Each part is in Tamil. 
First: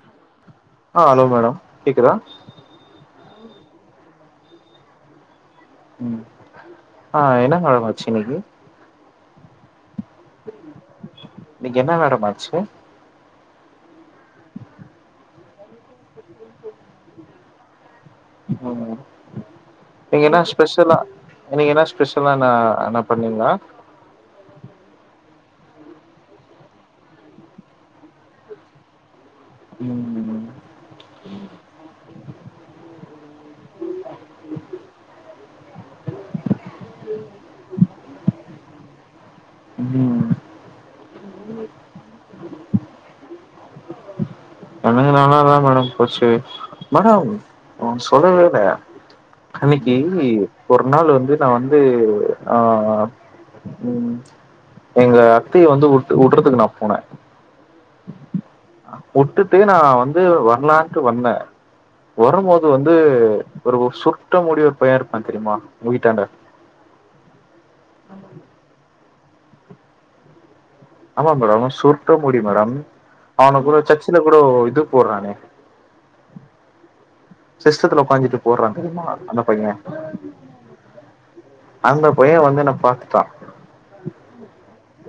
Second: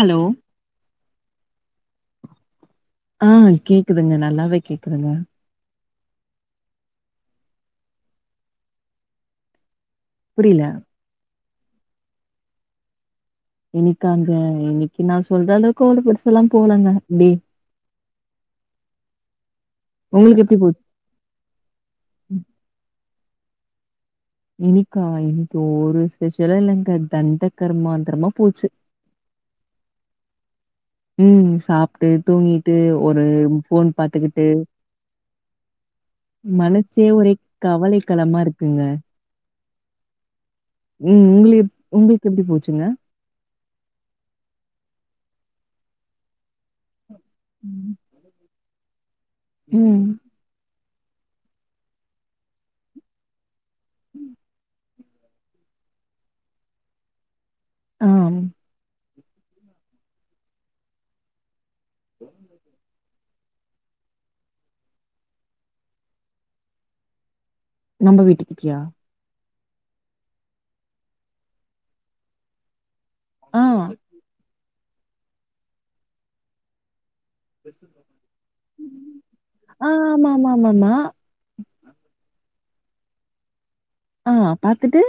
ஹலோ ஆ ஹலோ மேடம் கேக்குதா ஆ கேக்குதுங்க நல்லாவே கேக்குதுங்க ம் ஆ என்ன மேம் ஆச்சி இன்னக்கி புரியல இன்னக்கி என்ன மேடம் ஆச்சு இன்னிக்காங்க இன்னிக்கி நா சொல்ற அளவுக்கு அவ்ளோ பெருசா லா போலங்க டே ஓ இன்னக்கி என்ன உங்களுக்கு எப்டி போச்சு? ஸ்பெஷலா இன்னைக்கு என்ன ஸ்பெஷலான என்ன பண்ணீங்லா இன்னிகா இன்னைக்கு ஒரு ஸ்பெஷலு இல்லங்க தண்டக்கரு மாந்தரமா போச்சி ம் ம் சாப்ட்டு தூங்கிட்டு ஒரு ஃபோன் பாத்துக்கிட்டு மனசே ஒரே கவலைக் களமா இருக்குங்க ம் ம் உங்களு எப் உங்களுக்கு எப்டி போச்சுங்க எனக்கு நல்லா தா மேடம் போச்சி மேடம் ஒண்ணு சொல்லவேல்ல அன்னைக்கி ம் ஒரு நாள் வந்து நா வந்து ஆ ம் எங்க அத்தைய வந்து வுட்டு வுட்றதுக்கு நா போனே ஆ உட்டுட்டு நா வந்து வரலான்ட்டு வந்தே வரம் போது வந்து ஒரு சுருட்ட முடியா ஒரு பைய இருப்பா தெரியுமா உங்க வீட்டாண்ட நம்ப வீட்டுக்கிட்டியா ஆமா மேடம் சுருட்ட முடி மேடம் அவனு ஆ கூட சர்ச்சில கூடோ இது போறானே சிஸ்டத்துல உக்காஞ்சிட்டு போர்றா தெரியுமா அந்த பைய ஆ ஆமாமாமாமா. அந்த பைய வந்து என்ன பாத்துட்டா ஆ பாத்துட்டு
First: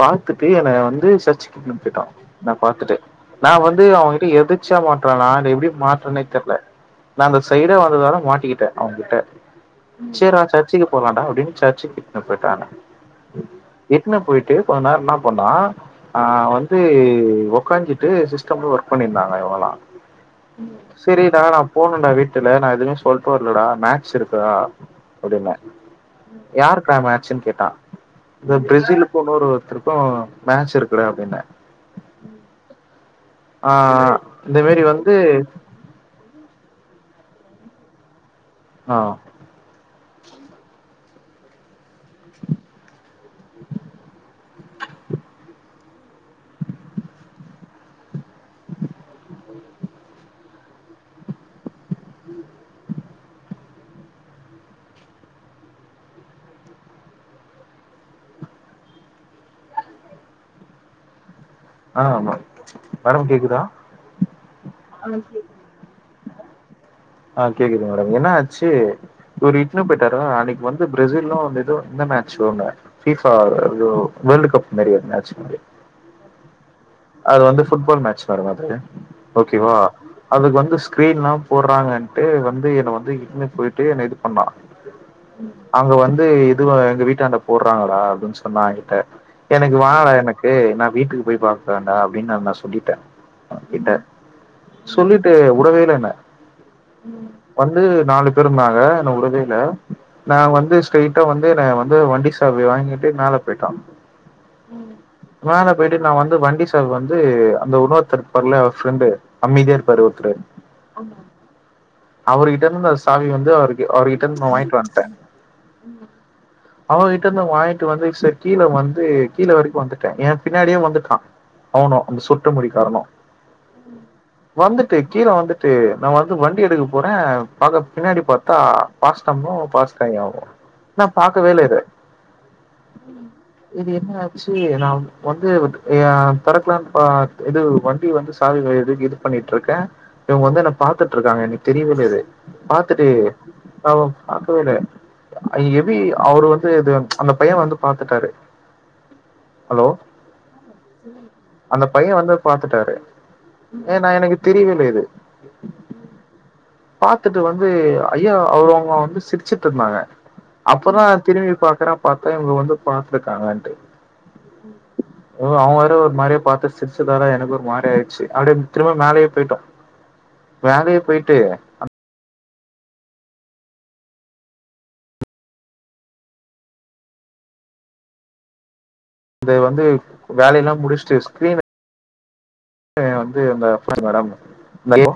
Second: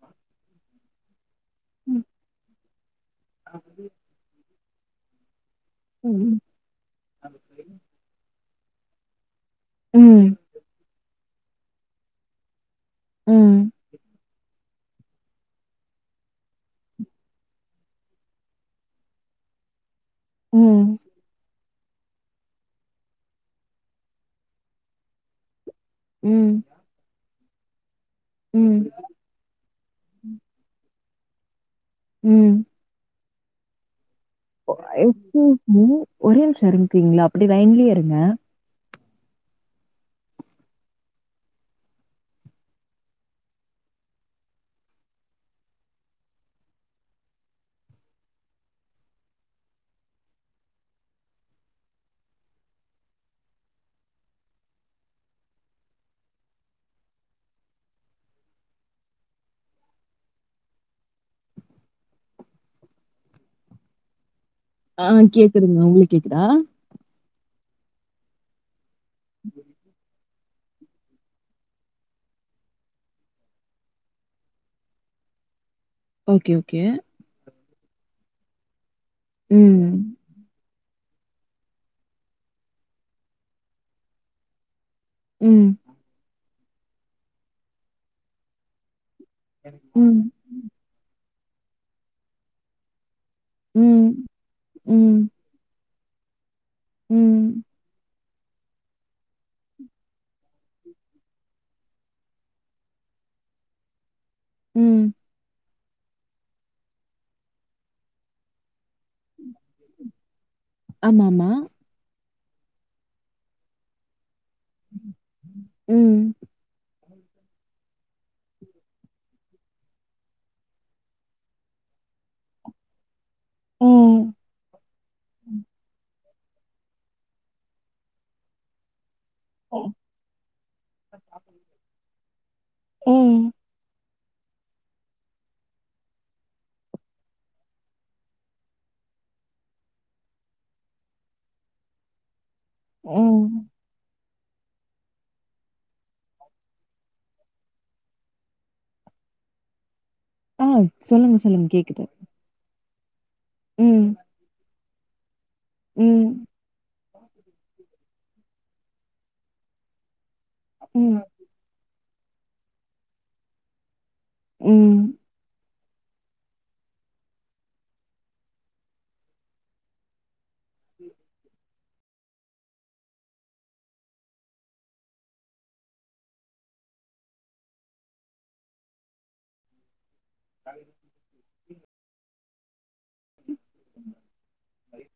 பாத்துட்டு என்ன வந்து சர்ச்சிக் இட்னு ம் போய்ட்டா நா பாத்துட்டு நா வந்து அவ கிட்ட எதுக் ச்சா மாட்றாங்ளா அது எப்டியோ மாட்றனே ம் தெர்ல நா அந்த சைடா வரதால மாட்டிக்கிட்ட அவ கிட்ட ம் சேர்றா சர்ச்சிக்கு போலாடா அப்டின் சர்ச்சுக் இட்னு போய்ட்டாங்க ம். இட்டுனு போய்ட்டு கொஞ்ச நேரோ இன்னா பன்னா ஆ வந்து ஒக்காஞ்சிட்டு சிஸ்டம்ல ஒர்க் பண்ணிருந்தாங்க இவுங்கள்ளா ம். செரிடா நா போனுடா வீட்டுல நா எதுவுமே சொல்ட்டு வர்லடா மேட்ச் இருக்கு டா அப்டின்ன ம். யார்க்கு டா மேச்சின் கேட்டா ப ம். பேரெசிலு போ இன்னொருத்தருக்கு மேட்ச் இருக்கு டா அப்டின்ன ம் ஆ இந்த ஒ மாரி வந்து எக்ஸ் கியூஸ் மி ஒரே நிமிஷோ எறங் கிரீங்ளா அப்டியே லைன்லயே இருங்க ஆ ஆ ஆமா மேடம் கேக்குதா ஆ கேக்குதுங்க உங்களுக் கேக்குதா ஆ கேக்குது மேடம் என்ன ஆச்சி ஒரு இட்னு போய்ட்டாரு டேறோ அன்னைக் வந்து பேரெசிலு அந்த இதுவு இந்த மேட்ச் ஒன்னு ஃபீபா எதோ வேல்ட் கப் மாரி ஒரு மேட்ச் ஓகே ஓகே அது வந்து ஃபுட்பால் மேட்ச் வர மாதிரி ஓகேவா ம். அதுக்கு வந்து ஸ்கிரீன்ல்லா போட்றாங்க டு வந்து என்ன வந்து இட்டுனு போய்ட்டு என்ன இது பண்ணா ம். அங்க வந்து இ இதுவா எங்க வீட்டாண்ட போட்றாங்க டா அப்டின் சொன்னா எகிட்ட எனக்கு வா ம். எனக் கு நா வீட்டுக்கு போய் பாக்கறண்டா அப்டின் நா நா சொல்லிட்டே அவ கிட்ட ம். ம். சொல்லிட்டு உடவே இல்ல என்ன ம். வந்து நாலு பேருந்தாங்க என்ன உடவே இல்ல நா வந்து ஸ்ரெய்ட்டா வந்து நா வந்து வண்டி சாவி வாங்கிட்டு மேல போய்ட்டா ம். மேல போய்ட்டு நா வந்து வண்டி சாவி வந்து அந்த உன்னோத்தர் இருப்பார்ல அவர் ஃப்ரெண்டு அமைதியா இருப்பாரு ஒருத்தரு ஆமாமா அவருகிட்ட இருந்து அந்த சாவி வந்து அவருக்கு அவர்கிட்ட இருந்து நா வாய்ங்ட்டு வந்ட்டே ம். அவ கிட்ட இருந்து வாங்கிட்டு வந்து செர் கீழ வந்து கீழ வரைக்கு வந்துட்டே ஏ பின்னாடியே வந்துட்டா அவனுஅந்த சுருட்ட முடி காரனு ம். வந்துட்டு கீழ வந்துட்டு நா வந்து வண் டி எடுக்க போறே பாக்க பின்னாடி பாத்தா பாஸ்டமோ பாஸ்டயாவோ நா பாக்கவே இல்லை ம். இத இது என்ன ஆச்சு நா வந்து அ திறக்கலான்னு இது வண்டி வந்து அது இது பண்ணிட்டு இருக்கே இவங்க வந்து என்ன பாத்துட்டு இருக் காங்க எனக்கு தெரியவே தெரியாது பாத்துட்டு ம். அவ பாக்கவே இல்ல அது எப்டி அவரு வந்து இது அந்த பைய வந்து பாத்துட்டாரு ஹலோ ஆ சொல்லுங்க, சொல்லுங்க அந்த கேக்குது. பைய வந்து பாத்துட்டாரு ம். ஏனா எனக்கு தெரியவே இல்ல இது ம் பாத்துட்டு வந்து ஐயா அவர் அங்க வந்து சிரிச்சுட்டு இருந்தாங்க அப்பதா ம். திரும்பி பாக்குற பாத்தா இவுங்க வந்து பாத்திருக்காங்கன்ட்டு ம் ஓ அவன் வேற ஒரு மாரியா பாத்து சிரிச்சதாலா எனக்கு ஒரு மாரி ஆயிச்சு அப்டியே திரும்ப மேலையே போயிட்டோ மேலையே போயிட்டு இத வந்து வேலையல்லா முடிஸ்ட்டு ஸ்கிரீன் வந்து அந்த [inaudible] மேடம்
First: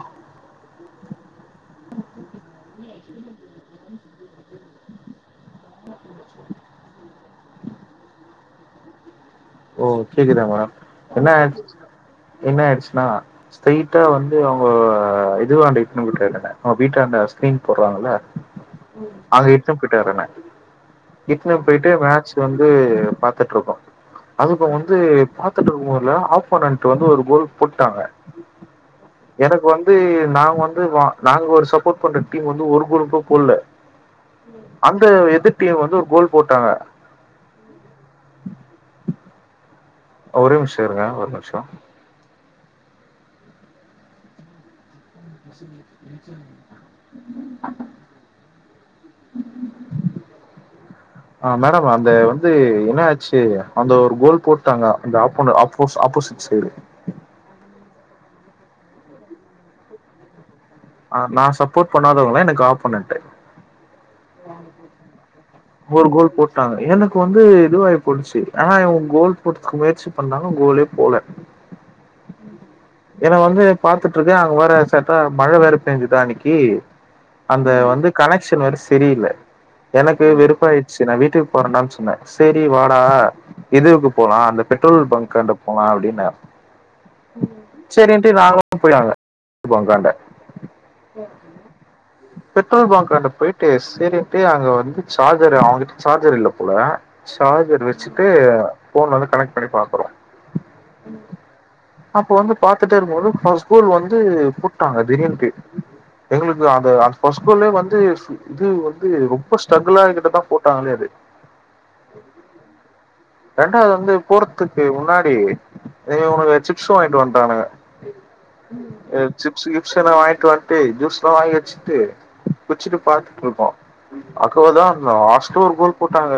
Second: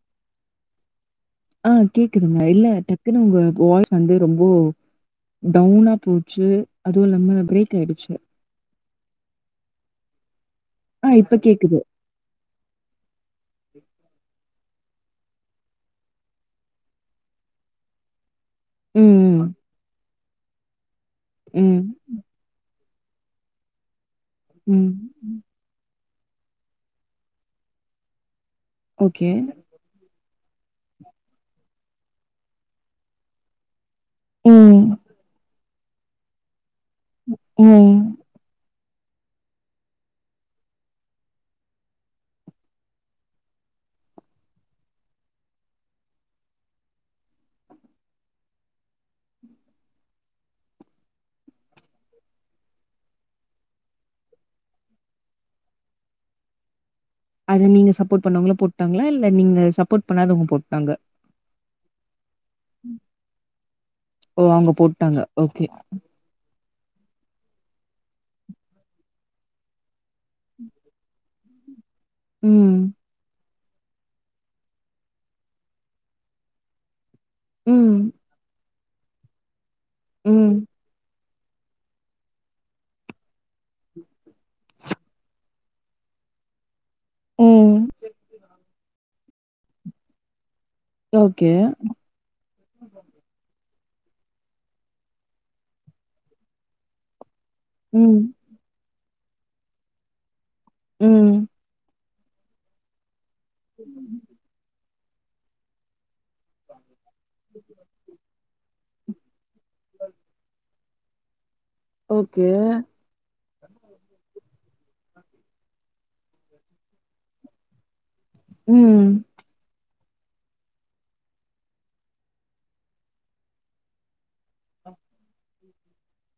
ஆ கேக்குதுங்க இல்ல டக்குன்னு உங்க வாய்ஸ் வந்து ரொம்போ டவுனா போச்சு அதுவு இல்லாம பிரேக் ஆயிடுச்சு ஓ கேக்குதா மேடம் ஆ என்னா இப்ப கேக்குது. என்ன ஆயிச்சுன்னா ஸ்ட்ரைட்டா வந்து அவுங்க இதுவாண்ட இட்னு போய்ட்டாங்க வீட்டான்ட ஸ்கிரீன் போடுறாங்கள ம், அங்க இட்டுன்னு போயிட்டு வரேன இட்டுன்ன ம், போயிட்டு மேட்ச் வந்து பாத்துட்டுருக்கோ அது இப்ப வந்து ம். பாத்துட்டு இருக்கும் போதுல ஆப்போனன்ட் வந்து ஒரு கோல் போட்டாங்க ஓகே. எனக்கு வந் து நா வந்து நாங்க ஒரு சப்போர்ட் பண்ற டீம் வந்து ஒரு குரூப்புகுள்ள ம், அந்த எதிர் டீம் வந்து ஒரு கோல் போட்டாங்க ம் ஒரே நிம்ஷ இருங்க ஒரு நிம்ஷோ [unintelligible] ஆ மேடம் அந்த வந்து என்ன ஆச்சு அந்த ஒரு கோல் போட்டாங்க அந்த ஆப்போன் ஆப்போ ஆப்போசிட் சேரி அது நீங்க சப்போர்ட் பண்ணவங்களே போட்டாங்களா இல்ல நீங்க சப்போர்ட் பண்ணாதவங்க போட் ஆ நா சப்போர்ட் பண்ணாதவங்கதா எனக்கு அப்போனென்ட்டு ஓ அவுங்க போட்டாங்க ஓகே ஒரு கோல் போட்டாங்க எனக்கு வந்து இதுவாயி போய்டுச்சு ஆனா இவுங்க கோல் போட்டதுக்கு முயற்சி பன்றாங்க கோலே போல ம் ஏன்னா வந்து பாத்துட்ருக்கே அங்க வேற சட்டா மழ வேற பெயஞ்சுதா அன்னைக்கு அந்த ம், வந்து கனெக்சன் வேற செரியில்ல எனக்கு ம், வெருப்பாயி செரி நா வீட்டுக்கு போறேன்டான்னு சொன்னே செரி வாடா இதுவுக்கு போலா அந்த பெட்ரோல் பங்க்காண்ட போலா அப்படின்னே ம் சேரின்ட்டு நாங்களு போய்டுவாங்க நானு போய் ஒக்காண்டே ஓகே. பெட்ரோல் பங்க்காண்டு போயிட்டு சேரின்ட்டு அங்க வந்து சார்ஜர் அவங்கிட்ட சார்ஜர் இல்ல போல சார்ஜர் ம், வெச்சுட்டு ஃபோன்ல இருந்து கனெக்ட் பண்ணி பாக்குறோ ம். அப்ப வந்து பாத்துட்டே இருக்கும்போது ஃபஸ் கோல் வந்து ட்டாங்க திடீன்ட்டு எங்களுக்கு அது அது ஃபர்ஸ்ட் ஃப்ளோர்லயே வந்து இது வந்து ரொம் ப ஸ்ட்ரகுலாகிட்டுதா போட்டாங்களே அது ஓகே ரெண்டாவது வந்து போறத்துக்கு முன்னாடி எ உனக்கு சிப்ஸ் வாங்கிட்டு வந் ட்டானுங்க ம், எப் சிப்ஸ் கிப்ஸெல்லா வாங்கிட்டு வந்ட்டு ஜூஸ் எல்லா வாங்கி வச்சுட்டு குச்சிட்டு பாத்துட்டுருப்போ அக்காவதா அந் லாஸ்ட்டா ஒரு கோல் போட்டாங்க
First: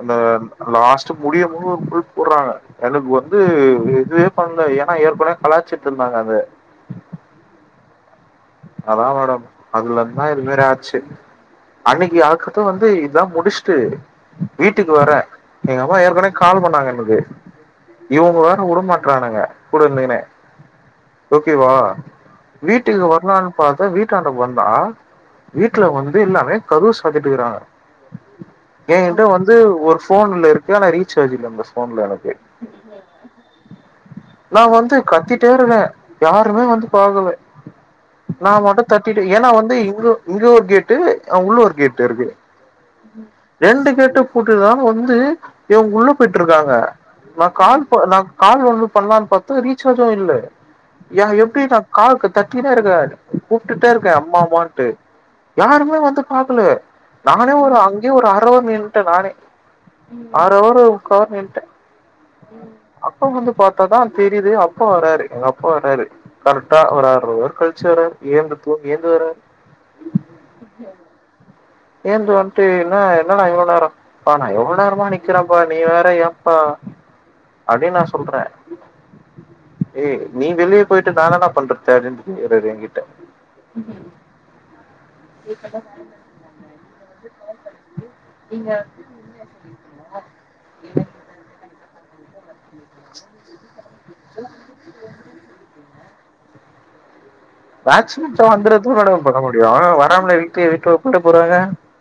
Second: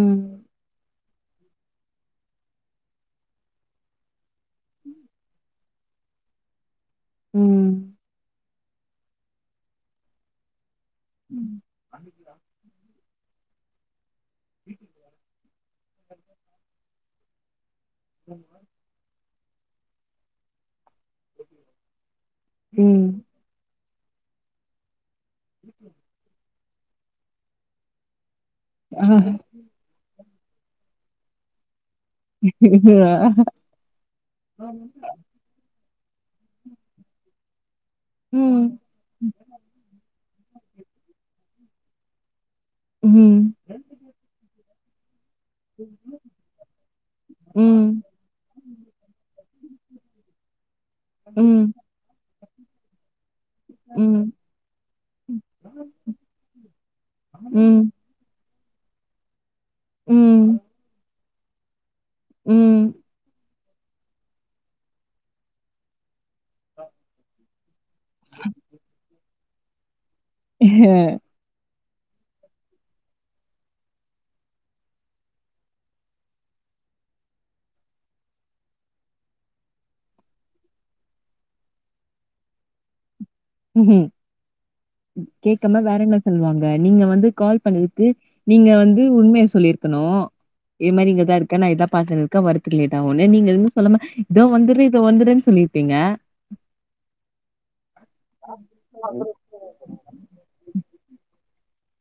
அந்த லாஸ்ட் முடியம்போது ஒரு கோல் போடுறாங்க எனக்கு வந்து எதுமே பந்த ஏனா ஏற்கனவே கலாச்சிட்ருந்தாங்க அது ம் அதா மேடம் அதுலந்தா இதுமாறி ஆச்சு ம் அன்னைக்கு எனக்கப்றோ வந்து இதா முடிச்சுட்டு வீட்டுக்கு வரே எங்க அம்மா ஏற்கனவே கால் பண்ணாங்க எனக்கு இவ்ங்க வேற உடமாட் ட்றானுங்க கூட இருந்துக்குனே ஓகேவா வீட்டுக்கு ம். வர வானு பாத்தா வீட்டாண்டக் வந்தா வீட்ல வந்து எல்லாமே கதவு சாத்திட்டுருக்றாங்க எங்கிட்ட ஆஹ். வந்து ஒரு ஃபோன்ல இருக்கு ஆனா ரிச்சார்ஜ் இல்ல அந்த ஃபோன்ல எனக் கு நா வந்து கத்தீட்டே இருகே யாருமே வந்து பாகல நா ம், மட்டு தட்டிட்டு ஏனா வந்து இவ்ளோ இங்க ஒரு கேட்டு அ உள்ள ஒரு கேட்டு இருக்கு ம், ரெண்டு கேட்டு பூட்டிருந்தால வந்து இவங் உள்ள போயிட்டுருக்காங்க நா கால் ப ம், நா கால் வந்து பண்ணலான் பாத்த ரீச்சார்ஜு இல்ல ஏ எப்டி ம், நா கால் க தட்டிக்குனே இருக்க கூப்ட்டுட்டே இருக்கே ம், அம்மா அம்மான்ட்டு யாருமே வந்து பாக்கல நானே ஒரு ம், அங் கிய ஒரு அர அவர் நின்னுட்டே நானே அர ம், அவர் முக்கா அவர் நின்ட்டே ம். அப்ப வந்து பாத்தாதா தெரியுது அப்பா வராரு எங்க அப்பா வராரு கரெக்டா வராரு ஒர் அர் ஆர் கழிச் சு வராரு ஏந்து தூங்கி எய்ந்து வராரு ஏந்து வந்ட்டு என்னா என்னடா இவ்ளோ நேரொ ப்பா நா எவ்ளோ நேரமா நிக்கிறேப்ப நீ வேற ஏம்ப்பா அப்டின் நா சொல்ற ! ! ! ! ! ! ! ! ! ! ம் கேக்காம வேற என்ன சொல்லுவாங்க நீங்க வந்து கால் பண்ணதுக்கு நீங்க வந்து உண்மைய சொல்லிருக்கணு இதே மாரி இங்கதா இருக்க நா இதா பாத்துன்னுக்கே வரதுக்கு லேட் ஆகு ஆனா நீங்க எதுவுமே சொல்லாம இதோ வந்துடுறே இதோ வந்துடுறேன் சொல்லிருப்பீங்க மேட்ச் முடிச்சோன வந்துறதா மேடம் பண்ண முடியு வராமல வீட்ல வீட்டோட போய்ட போறாங்க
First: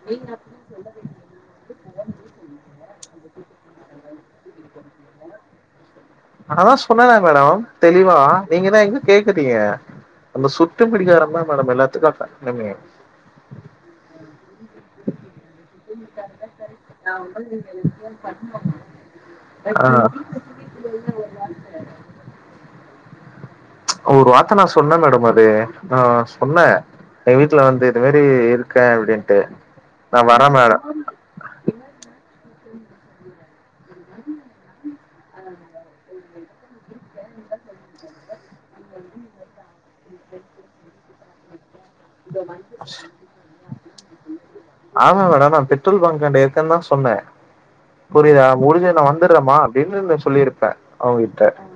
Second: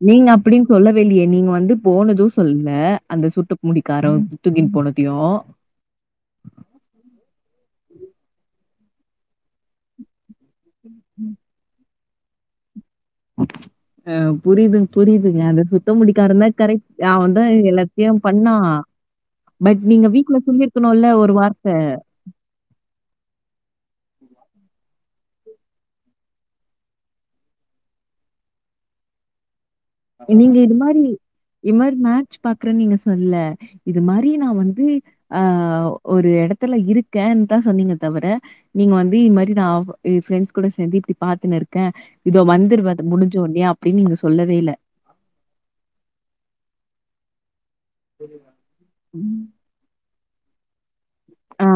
நீங்க அப்படின் சொல்லவேல்லியே நீங்க வந்து போனது சொல்லல அந்த சுருட்ட முடிக்காரவ் தூக்கின் போனதையு அததா சொன்னேல மேடோம் தெளிவா நீங்கதா எங்க கேக்குறீங்க அந்த சுருட்ட முடிகாரன்தா மேடம் எல்லாத்துக்கு காரணமே ஆ புரியுதுங் புரியுதுங்க அந்த சுருட்டமுடிக்காரன்தா கரெக்ட் அவந்தா எல்லாத்தையு பண்ணா பட் நீங்க வீட்ல சொல்லிருக்கணுல்ல ஒரு வார்த்த ஒரு வார்த்த நா சொன்ன மேடம் அது நா சொன்ன எங் வீட்ல வந்து இது மாரி இருக்கே அப்டின்ட்டு நா வரே நீங்க இது மேடம் மாரி இது மாரி மேட்ச் பாக்குறேன் நீங்க சொல்லல இது மாரி நா வந்து ஆ ஒரு எடத்துல இருக்கேன்தா சொன்னீங்க தவிர நீங்க வந்து இது மாரி நா ப்ரெண்ட்ஸ் கூட சேந்து இப்டி பாத்துன்னுருக்கே இதோ வந்திருவ அது முடிஞ்சோனே அப்டின் நீங்க சொல்லவே இல்ல ஆமா மேடம் நா பெட்ரோல் பங்க் அண்ட இருக்கேன்னு தா சொன்னே புரியுதா முடிஞ்ச நா ம். வந்துறமா அப்படின்னு சொல்லியிருப்பே அவங்க ஆ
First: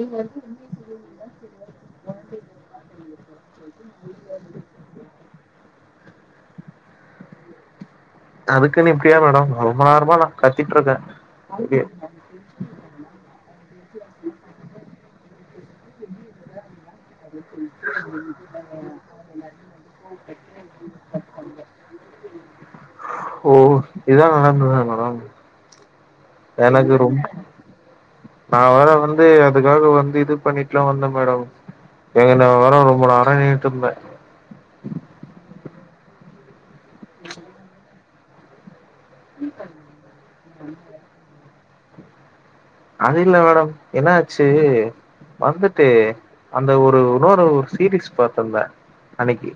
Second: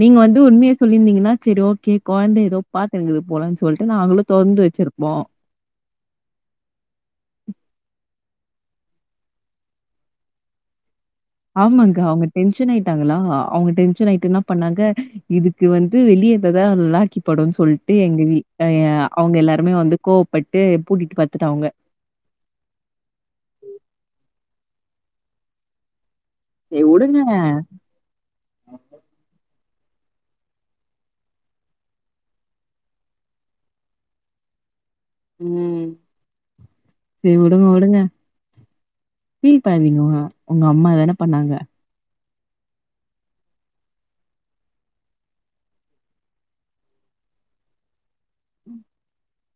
நீங்க வந்து உண்மைய சொ ல்லியிருந்தீங்கன்னா சரி ஓகே கொழந்தை ஏதோ பாத்திருக்குது போலன்னு சொல்லிட்டு நாங்களு தொறந்து வச்சிருப்போ அதுக்குன்னு இப்டியா மேடம் ரொம்ப நேரமா நா கத்திட்ருக்கே ஆமாங்க்கா அவங்க டென்ஷன் ஆயிட்டாங்களா அவங்க டென்ஷன் ஆயிட்டு என்னா பண்ணாங்க இதுக்கு வந்து வெளியேந்ததா நல்லா கி படுனு சொல்ட்டு எங்க வீ ய அவங்க எல்லாருமே வந்து கோவப்பட்டு பூட்டிட்டு படுத்துட்டாங்க ஓ இதுதா நடந்ததா மேடம் சரி எனக்கு விடுங்க. ரொம் நா வேற வந்து அதுக்காக வந்து இது பண்ணட்டுலா வந்தே மேடம் எங்க நா வேற ரொம்ப நேர நின்னுட்ருந்தே ம் சரி வுடுங்க வுடுங்க பீல் பண்ணாதீங்கோ ஒங்க அம்மா தான பண்ணாங்க அது இல்ல மேடம் என்னாச்சு வந்துட்டு அந்த ஒரு இன்னொரு ஒரு சீரீஸ் பாத்திருந்தே அன்னைக்கு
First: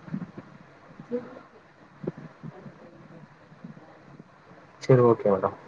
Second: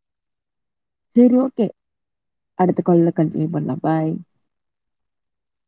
சரி ஓகே அடுத்த கால்ல கன்டினியூ பண்ணலா பாய் சரி ஓகே மேடம்